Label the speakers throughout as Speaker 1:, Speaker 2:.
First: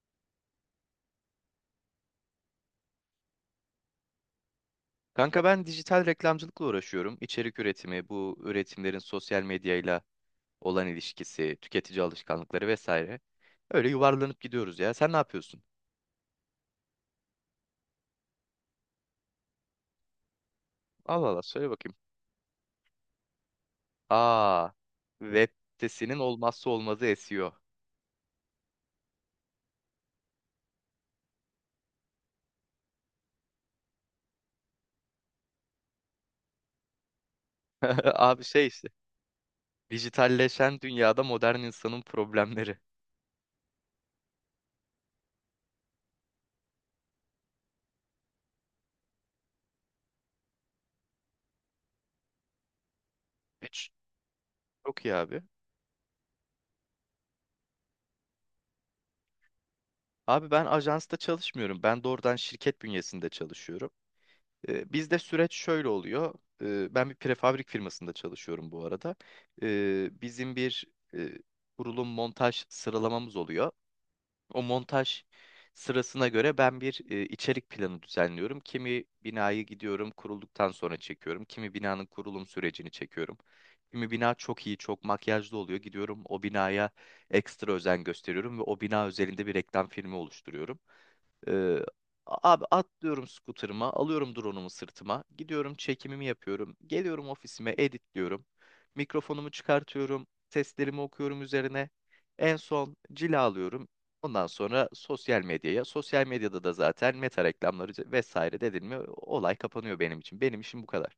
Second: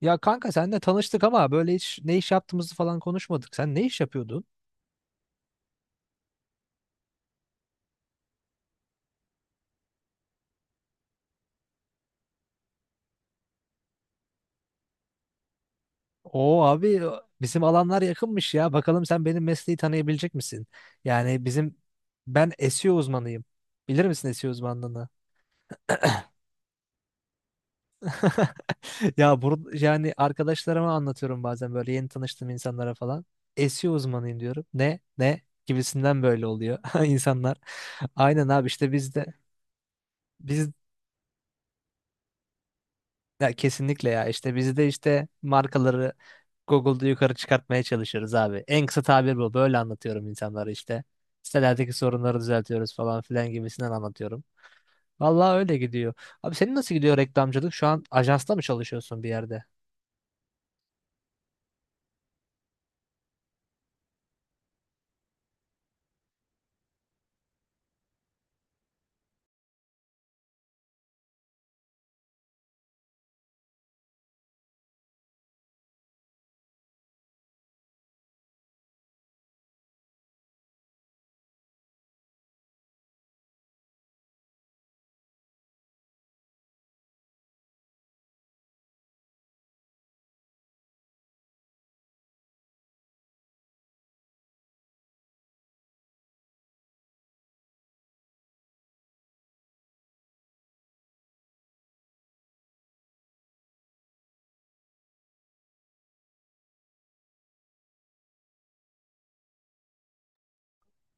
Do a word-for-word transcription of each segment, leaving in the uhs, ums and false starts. Speaker 1: Ya kanka senle tanıştık ama böyle hiç ne iş yaptığımızı falan konuşmadık. Sen ne iş yapıyordun?
Speaker 2: Kanka ben dijital reklamcılıkla uğraşıyorum. İçerik üretimi, bu üretimlerin sosyal medyayla olan ilişkisi, tüketici alışkanlıkları vesaire. Öyle yuvarlanıp gidiyoruz ya. Sen ne yapıyorsun?
Speaker 1: Oo abi e, bizim alanlar yakınmış ya. Bakalım sen benim mesleği tanıyabilecek misin?
Speaker 2: Allah Allah
Speaker 1: Yani
Speaker 2: söyle
Speaker 1: bizim
Speaker 2: bakayım.
Speaker 1: Ben S E O uzmanıyım. Bilir misin S E O
Speaker 2: Aa,
Speaker 1: uzmanlığını?
Speaker 2: web sitesinin olmazsa olmazı S E O.
Speaker 1: Ya burada yani arkadaşlarıma anlatıyorum bazen böyle yeni tanıştığım insanlara falan. S E O uzmanıyım diyorum. Ne? Ne? Gibisinden böyle oluyor insanlar.
Speaker 2: Abi
Speaker 1: Aynen
Speaker 2: şey
Speaker 1: abi
Speaker 2: işte.
Speaker 1: işte biz de biz
Speaker 2: Dijitalleşen dünyada modern insanın problemleri.
Speaker 1: ya kesinlikle ya, işte biz de işte markaları Google'da yukarı çıkartmaya çalışıyoruz abi. En kısa tabir bu. Böyle anlatıyorum insanlara işte. Sitelerdeki sorunları düzeltiyoruz falan filan
Speaker 2: Hiç.
Speaker 1: gibisinden anlatıyorum.
Speaker 2: Çok iyi abi.
Speaker 1: Vallahi öyle gidiyor. Abi senin nasıl gidiyor reklamcılık? Şu an ajansta mı çalışıyorsun bir yerde?
Speaker 2: Abi ben ajansta çalışmıyorum. Ben doğrudan şirket bünyesinde çalışıyorum. E, Bizde süreç şöyle oluyor. E, Ben bir prefabrik firmasında çalışıyorum bu arada. E, Bizim bir e, kurulum montaj sıralamamız oluyor. O montaj sırasına göre ben bir e, içerik planı düzenliyorum. Kimi binayı gidiyorum kurulduktan sonra çekiyorum. Kimi binanın kurulum sürecini çekiyorum. Kimi bina çok iyi, çok makyajlı oluyor. Gidiyorum o binaya ekstra özen gösteriyorum ve o bina özelinde bir reklam filmi oluşturuyorum. Ee, abi atlıyorum scooter'ıma, alıyorum drone'umu sırtıma, gidiyorum çekimimi yapıyorum, geliyorum ofisime editliyorum, mikrofonumu çıkartıyorum, seslerimi okuyorum üzerine, en son cilalıyorum. Ondan sonra sosyal medyaya, sosyal medyada da zaten meta reklamları vesaire dedin mi olay kapanıyor benim için. Benim işim bu kadar.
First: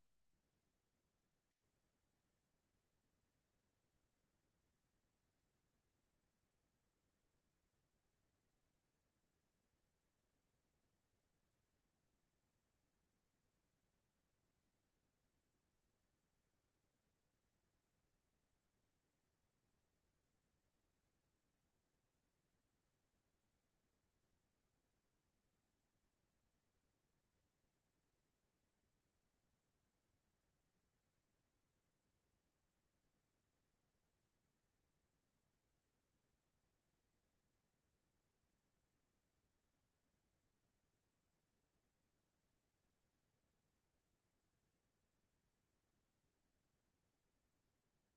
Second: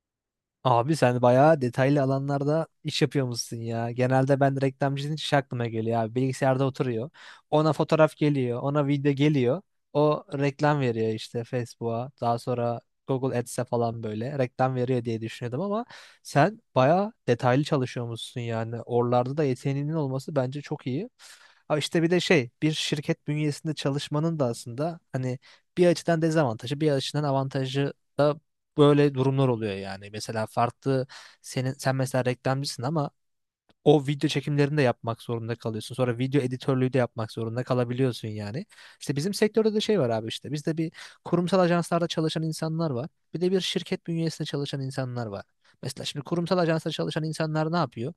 Speaker 1: Abi sen bayağı detaylı alanlarda iş yapıyormuşsun ya. Genelde ben reklamcının hiç aklıma geliyor abi. Bilgisayarda oturuyor. Ona fotoğraf geliyor. Ona video geliyor. O reklam veriyor işte Facebook'a. Daha sonra Google Ads'e falan böyle reklam veriyor diye düşünüyordum ama sen bayağı detaylı çalışıyormuşsun yani. Oralarda da yeteneğinin olması bence çok iyi. Ha işte bir de şey, bir şirket bünyesinde çalışmanın da aslında hani bir açıdan dezavantajı bir açıdan avantajı da böyle durumlar oluyor yani. Mesela farklı, senin sen mesela reklamcısın ama o video çekimlerini de yapmak zorunda kalıyorsun. Sonra video editörlüğü de yapmak zorunda kalabiliyorsun yani. İşte bizim sektörde de şey var abi, işte bizde bir kurumsal ajanslarda çalışan insanlar var. Bir de bir şirket bünyesinde çalışan insanlar var. Mesela şimdi kurumsal ajanslarda çalışan insanlar ne yapıyor?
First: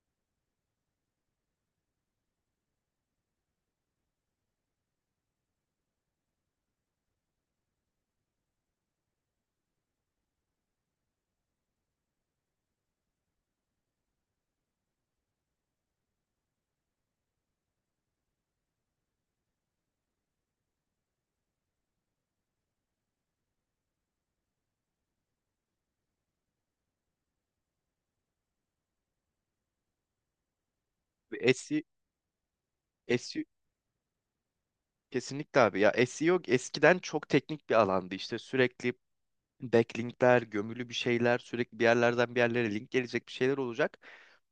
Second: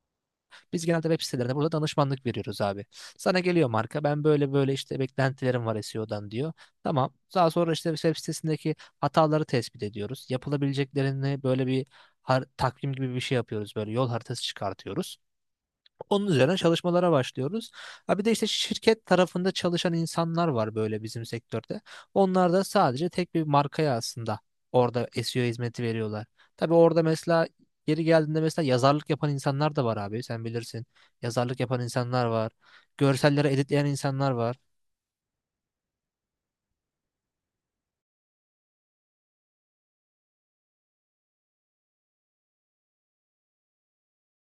Speaker 1: Biz genelde web sitelerinde burada danışmanlık veriyoruz abi. Sana geliyor marka, ben böyle böyle işte beklentilerim var S E O'dan diyor. Tamam. Daha sonra işte web sitesindeki hataları tespit ediyoruz. Yapılabileceklerini böyle bir har- takvim gibi bir şey yapıyoruz. Böyle yol haritası çıkartıyoruz. Onun üzerine çalışmalara başlıyoruz. Ha bir de işte şirket tarafında çalışan insanlar var böyle bizim sektörde. Onlar da sadece tek bir markaya aslında orada S E O hizmeti veriyorlar. Tabii orada mesela geri geldiğinde mesela yazarlık yapan insanlar da var abi, sen bilirsin. Yazarlık yapan
Speaker 2: SEO,
Speaker 1: insanlar var.
Speaker 2: SEO
Speaker 1: Görselleri editleyen insanlar var.
Speaker 2: kesinlikle abi ya S E O eskiden çok teknik bir alandı işte sürekli backlinkler, gömülü bir şeyler, sürekli bir yerlerden bir yerlere link gelecek bir şeyler olacak.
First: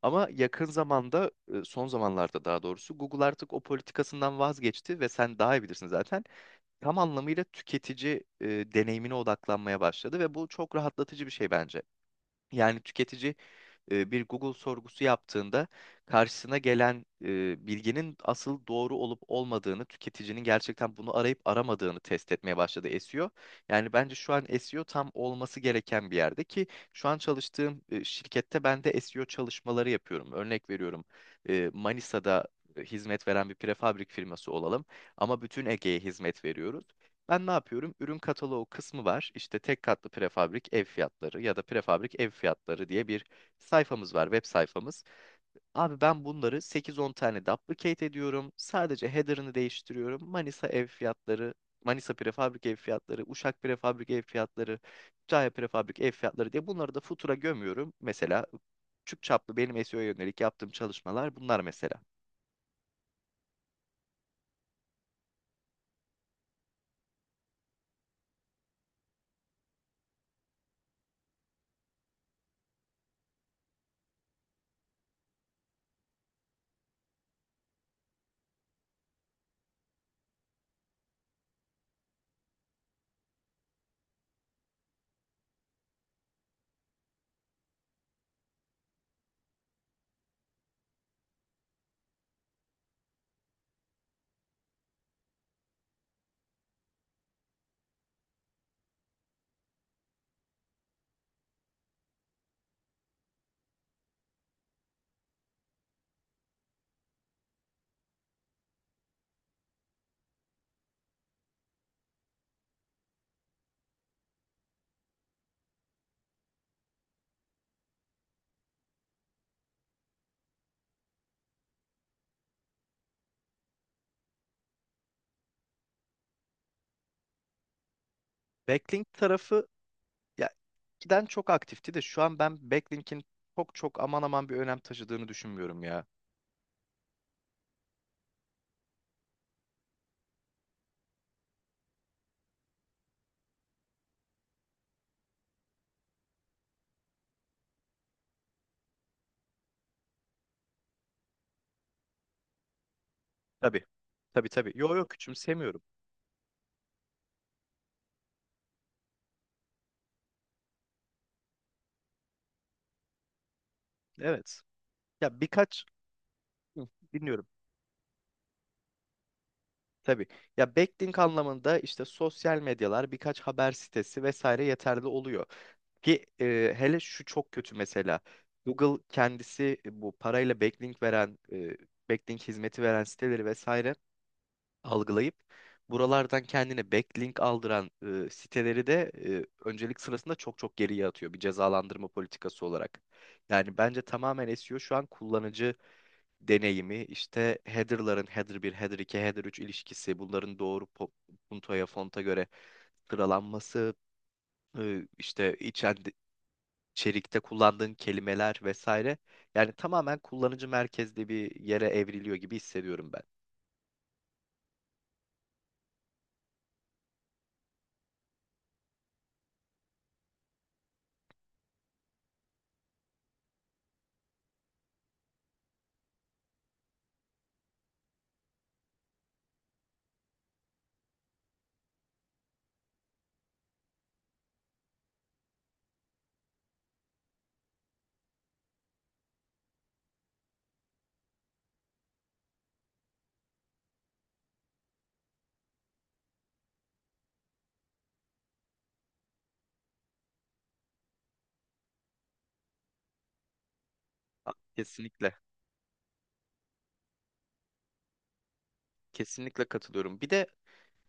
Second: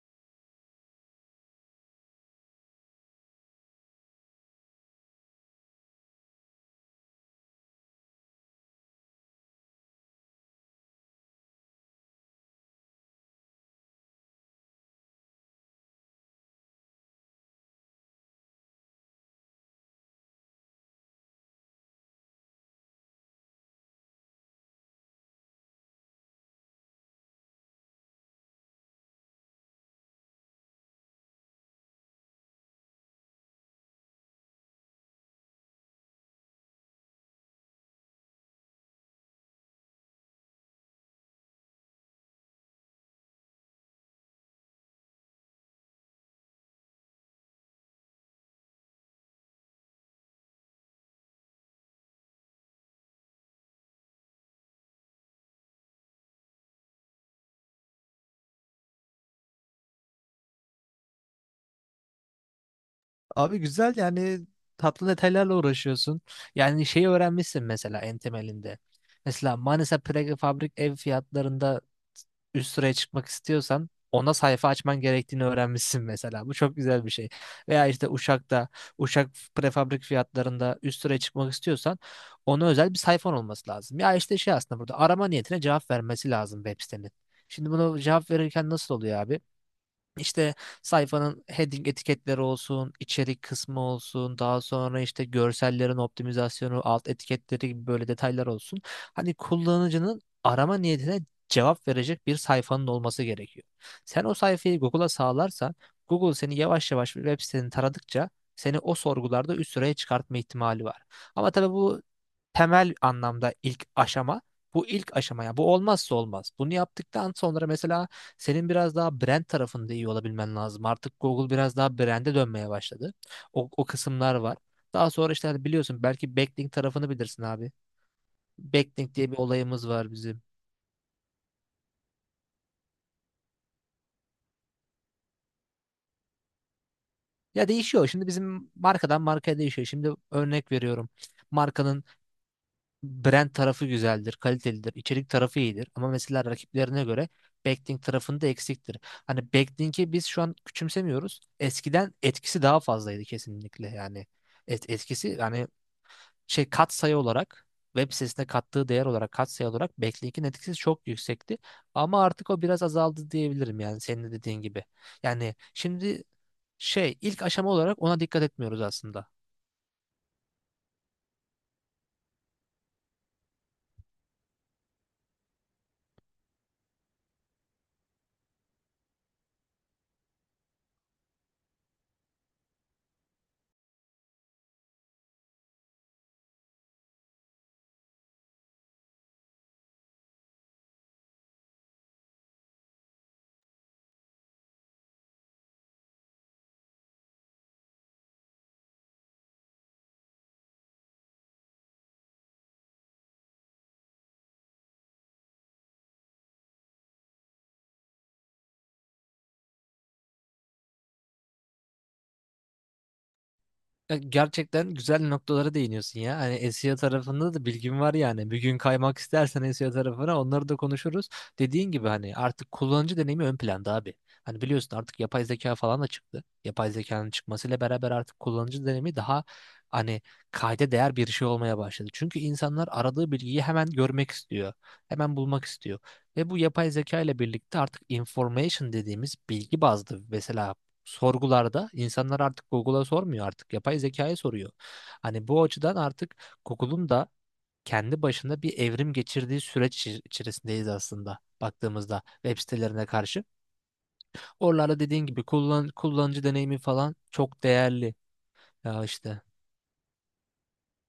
Speaker 2: Ama yakın zamanda, e, son zamanlarda daha doğrusu Google artık o politikasından vazgeçti ve sen daha iyi bilirsin zaten. Tam anlamıyla tüketici e, deneyimine odaklanmaya başladı ve bu çok rahatlatıcı bir şey bence. Yani tüketici e, bir Google sorgusu yaptığında karşısına gelen e, bilginin asıl doğru olup olmadığını, tüketicinin gerçekten bunu arayıp aramadığını test etmeye başladı S E O. Yani bence şu an S E O tam olması gereken bir yerde ki şu an çalıştığım e, şirkette ben de S E O çalışmaları yapıyorum. Örnek veriyorum e, Manisa'da e, hizmet veren bir prefabrik firması olalım ama bütün Ege'ye hizmet veriyoruz. Ben ne yapıyorum? Ürün kataloğu kısmı var. İşte tek katlı prefabrik ev fiyatları ya da prefabrik ev fiyatları diye bir sayfamız var, web sayfamız. Abi ben bunları sekiz on tane duplicate ediyorum. Sadece header'ını değiştiriyorum. Manisa ev fiyatları, Manisa prefabrik ev fiyatları, Uşak prefabrik ev fiyatları, Kütahya prefabrik ev fiyatları diye bunları da futura gömüyorum. Mesela küçük çaplı benim S E O'ya yönelik yaptığım çalışmalar bunlar mesela.
Speaker 1: Abi güzel yani, tatlı detaylarla uğraşıyorsun. Yani şeyi öğrenmişsin mesela en temelinde. Mesela Manisa prefabrik ev fiyatlarında üst sıraya çıkmak istiyorsan ona sayfa açman gerektiğini öğrenmişsin mesela. Bu çok güzel bir şey. Veya işte Uşak'ta, Uşak prefabrik fiyatlarında üst sıraya çıkmak istiyorsan ona özel bir sayfan olması lazım. Ya işte şey, aslında burada arama niyetine cevap vermesi lazım web sitenin. Şimdi bunu cevap verirken nasıl oluyor abi? İşte sayfanın heading etiketleri olsun, içerik kısmı olsun, daha sonra işte görsellerin optimizasyonu, alt etiketleri gibi böyle detaylar olsun. Hani kullanıcının arama niyetine cevap verecek bir sayfanın olması gerekiyor. Sen o sayfayı Google'a sağlarsan, Google seni yavaş yavaş bir web siteni taradıkça seni o sorgularda üst sıraya çıkartma ihtimali var. Ama tabii bu temel anlamda ilk aşama. Bu ilk aşama ya. Bu olmazsa olmaz. Bunu yaptıktan sonra mesela senin biraz daha brand tarafında iyi olabilmen lazım. Artık Google biraz daha brand'e dönmeye başladı. O, o kısımlar var. Daha sonra işte hani biliyorsun belki backlink tarafını bilirsin abi.
Speaker 2: Backlink
Speaker 1: Backlink diye bir
Speaker 2: tarafı
Speaker 1: olayımız var bizim.
Speaker 2: ya giden çok aktifti de şu an ben backlink'in çok çok aman aman bir önem taşıdığını düşünmüyorum ya.
Speaker 1: Ya değişiyor. Şimdi bizim markadan markaya değişiyor. Şimdi örnek veriyorum. Markanın brand tarafı güzeldir, kalitelidir, içerik tarafı iyidir. Ama mesela rakiplerine göre backlink tarafında eksiktir. Hani backlink'i biz şu an küçümsemiyoruz. Eskiden etkisi daha fazlaydı
Speaker 2: Tabii.
Speaker 1: kesinlikle yani.
Speaker 2: Tabii, tabii.
Speaker 1: Et,
Speaker 2: Yo, yo,
Speaker 1: etkisi yani
Speaker 2: küçümsemiyorum.
Speaker 1: şey, katsayı olarak web sitesine kattığı değer olarak, katsayı olarak backlink'in etkisi çok yüksekti. Ama artık o biraz azaldı diyebilirim yani senin de
Speaker 2: Evet.
Speaker 1: dediğin gibi.
Speaker 2: Ya
Speaker 1: Yani
Speaker 2: birkaç.
Speaker 1: şimdi
Speaker 2: Hı,
Speaker 1: şey, ilk
Speaker 2: dinliyorum.
Speaker 1: aşama olarak ona dikkat etmiyoruz aslında.
Speaker 2: Tabii. Ya backlink anlamında işte sosyal medyalar, birkaç haber sitesi vesaire yeterli oluyor. Ki e, hele şu çok kötü mesela. Google kendisi e, bu parayla backlink veren, e, backlink hizmeti veren siteleri vesaire algılayıp buralardan kendine backlink aldıran e, siteleri de e, öncelik sırasında çok çok geriye atıyor bir cezalandırma politikası olarak. Yani bence tamamen S E O şu an kullanıcı deneyimi işte header'ların header bir header iki header üç ilişkisi, bunların doğru po- puntoya, fonta göre sıralanması, e, işte içen içerikte kullandığın kelimeler vesaire. Yani tamamen kullanıcı merkezli bir yere evriliyor gibi hissediyorum ben.
Speaker 1: E, Gerçekten güzel noktalara değiniyorsun ya. Hani S E O tarafında da bilgim var yani. Bir gün kaymak istersen S E O tarafına onları da konuşuruz. Dediğin gibi hani artık kullanıcı deneyimi ön planda abi. Hani biliyorsun artık yapay zeka falan da çıktı. Yapay zekanın çıkmasıyla beraber artık kullanıcı deneyimi daha hani kayda değer bir şey olmaya başladı. Çünkü insanlar aradığı bilgiyi hemen görmek istiyor. Hemen bulmak istiyor. Ve bu yapay zeka ile birlikte artık information dediğimiz bilgi bazlı mesela sorgularda insanlar artık Google'a sormuyor, artık yapay zekaya soruyor. Hani bu açıdan artık Google'un da kendi başına bir evrim geçirdiği süreç içi- içerisindeyiz aslında baktığımızda web sitelerine karşı.
Speaker 2: A-
Speaker 1: Oralarda dediğin
Speaker 2: Kesinlikle.
Speaker 1: gibi kullan, kullanıcı deneyimi falan çok değerli. Ya işte
Speaker 2: Kesinlikle katılıyorum. Bir de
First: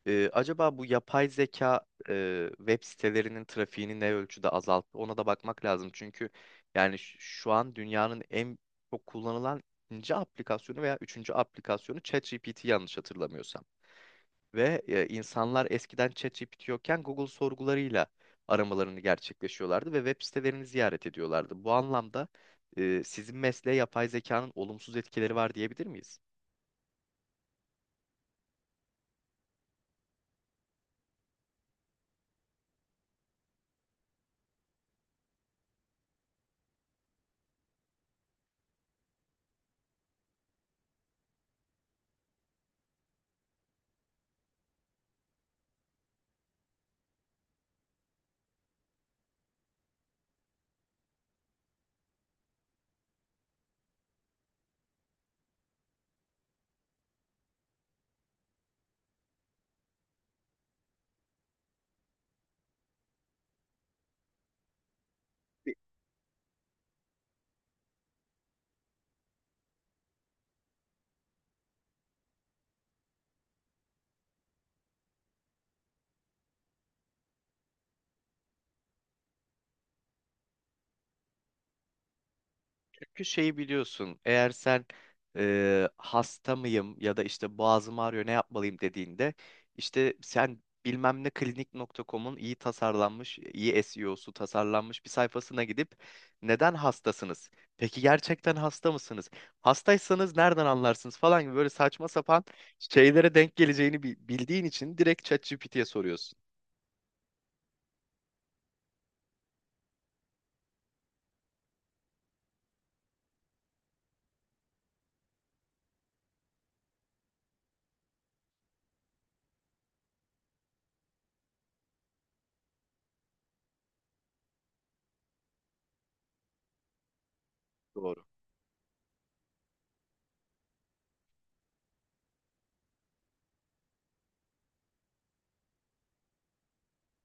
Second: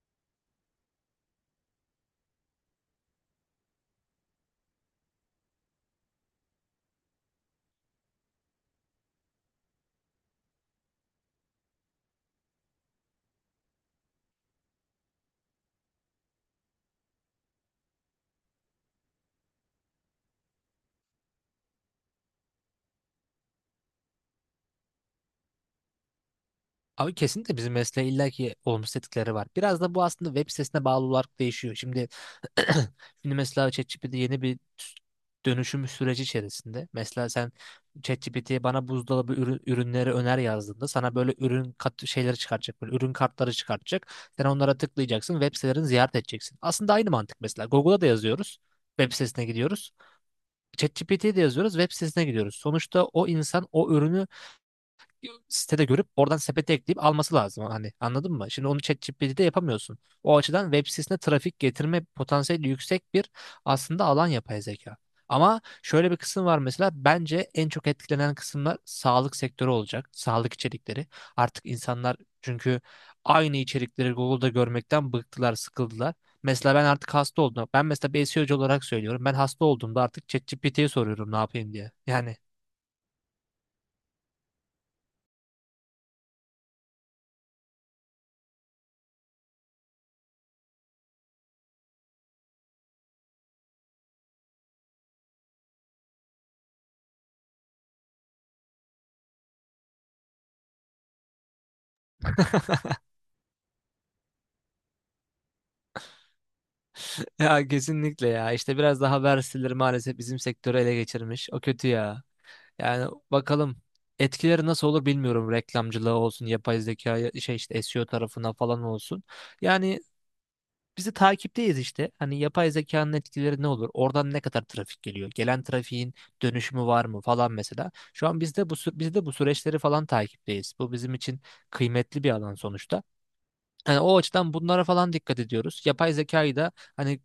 Speaker 2: Ee, acaba bu yapay zeka e, web sitelerinin trafiğini ne ölçüde azalttı? Ona da bakmak lazım. Çünkü yani ş- şu an dünyanın en çok kullanılan ikinci aplikasyonu veya üçüncü aplikasyonu ChatGPT yanlış hatırlamıyorsam. Ve e, insanlar eskiden ChatGPT yokken Google sorgularıyla aramalarını gerçekleşiyorlardı ve web sitelerini ziyaret ediyorlardı. Bu anlamda e, sizin mesleğe yapay zekanın olumsuz etkileri var diyebilir miyiz?
Speaker 1: abi kesinlikle bizim mesleğe illaki olumsuz etkileri var. Biraz da bu aslında web sitesine bağlı olarak değişiyor. Şimdi şimdi mesela ChatGPT yeni bir dönüşüm süreci içerisinde. Mesela sen ChatGPT'ye bana buzdolabı ürün- ürünleri öner yazdığında sana böyle ürün kat şeyleri çıkartacak, böyle ürün kartları çıkartacak. Sen onlara tıklayacaksın, web sitelerini ziyaret edeceksin. Aslında aynı mantık mesela. Google'a da yazıyoruz. Web sitesine gidiyoruz. ChatGPT'ye de yazıyoruz, web sitesine gidiyoruz. Sonuçta o insan o ürünü sitede görüp oradan sepete ekleyip alması lazım. Hani anladın mı? Şimdi onu ChatGPT'de yapamıyorsun. O açıdan web sitesine trafik getirme potansiyeli yüksek bir aslında alan yapay zeka. Ama şöyle bir kısım var, mesela bence en çok etkilenen kısımlar sağlık sektörü olacak. Sağlık içerikleri. Artık insanlar, çünkü aynı içerikleri Google'da görmekten bıktılar, sıkıldılar. Mesela ben artık hasta oldum. Ben mesela bir S E O'cu olarak söylüyorum. Ben hasta olduğumda artık ChatGPT'ye soruyorum ne yapayım diye. Yani
Speaker 2: Çünkü şeyi biliyorsun. Eğer sen e, hasta mıyım ya da işte boğazım ağrıyor ne yapmalıyım dediğinde işte sen bilmem ne klinik nokta com'un iyi tasarlanmış, iyi S E O'su tasarlanmış bir sayfasına gidip neden hastasınız? Peki gerçekten hasta mısınız? Hastaysanız nereden anlarsınız falan gibi böyle saçma sapan şeylere denk geleceğini bi- bildiğin için direkt ChatGPT'ye soruyorsun.
Speaker 1: ya kesinlikle ya. İşte biraz daha verseler maalesef bizim sektörü ele geçirmiş. O kötü ya. Yani bakalım etkileri nasıl olur bilmiyorum. Reklamcılığa olsun, yapay zeka ya- şey işte S E O tarafına falan olsun. Yani bizi takipteyiz işte. Hani yapay zekanın etkileri ne olur? Oradan ne kadar trafik geliyor? Gelen trafiğin dönüşümü var mı falan mesela.
Speaker 2: Doğru.
Speaker 1: Şu an biz de bu sü- biz de bu süreçleri falan takipteyiz. Bu bizim için kıymetli bir alan sonuçta. Yani o açıdan bunlara falan dikkat ediyoruz. Yapay zekayı da hani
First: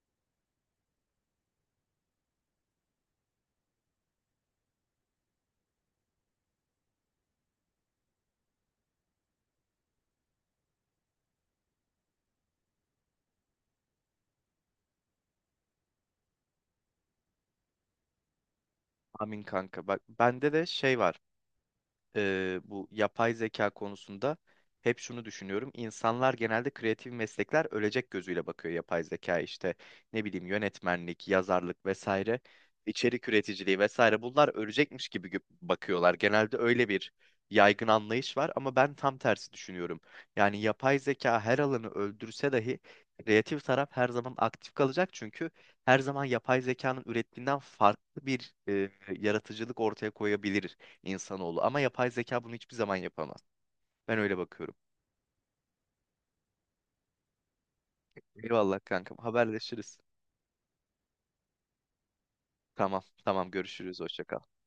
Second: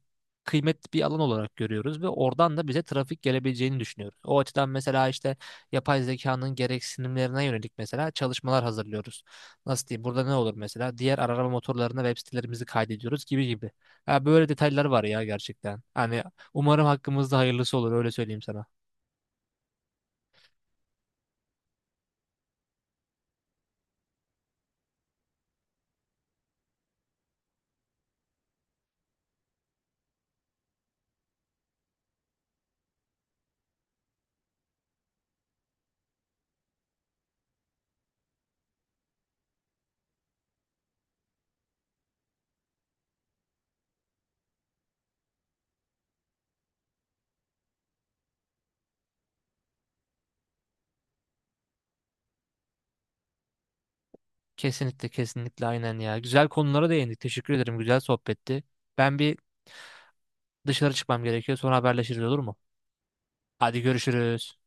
Speaker 1: kıymetli bir alan olarak görüyoruz ve oradan da bize trafik gelebileceğini düşünüyoruz. O açıdan mesela işte yapay zekanın gereksinimlerine yönelik mesela çalışmalar hazırlıyoruz. Nasıl diyeyim? Burada ne olur mesela? Diğer arama motorlarına web sitelerimizi kaydediyoruz gibi gibi. Ya böyle detaylar var ya gerçekten. Hani umarım hakkımızda hayırlısı olur, öyle söyleyeyim sana.
Speaker 2: Amin kanka. Bak bende de şey var. e, bu yapay zeka konusunda hep şunu düşünüyorum. İnsanlar genelde kreatif meslekler ölecek gözüyle bakıyor yapay zeka işte ne bileyim yönetmenlik, yazarlık vesaire, içerik üreticiliği vesaire bunlar ölecekmiş gibi gö- bakıyorlar. Genelde öyle bir yaygın anlayış var ama ben tam tersi düşünüyorum. Yani yapay zeka her alanı öldürse dahi kreatif taraf her zaman aktif kalacak çünkü her zaman yapay zekanın ürettiğinden farklı bir e, yaratıcılık ortaya koyabilir insanoğlu. Ama yapay zeka bunu hiçbir zaman yapamaz. Ben öyle bakıyorum.
Speaker 1: Kesinlikle kesinlikle aynen ya. Güzel konulara değindik. Teşekkür ederim. Güzel sohbetti.
Speaker 2: Eyvallah kankam.
Speaker 1: Ben bir
Speaker 2: Haberleşiriz.
Speaker 1: dışarı çıkmam gerekiyor. Sonra haberleşiriz olur mu?
Speaker 2: Tamam, tamam
Speaker 1: Hadi
Speaker 2: görüşürüz. Hoşça kal.
Speaker 1: görüşürüz.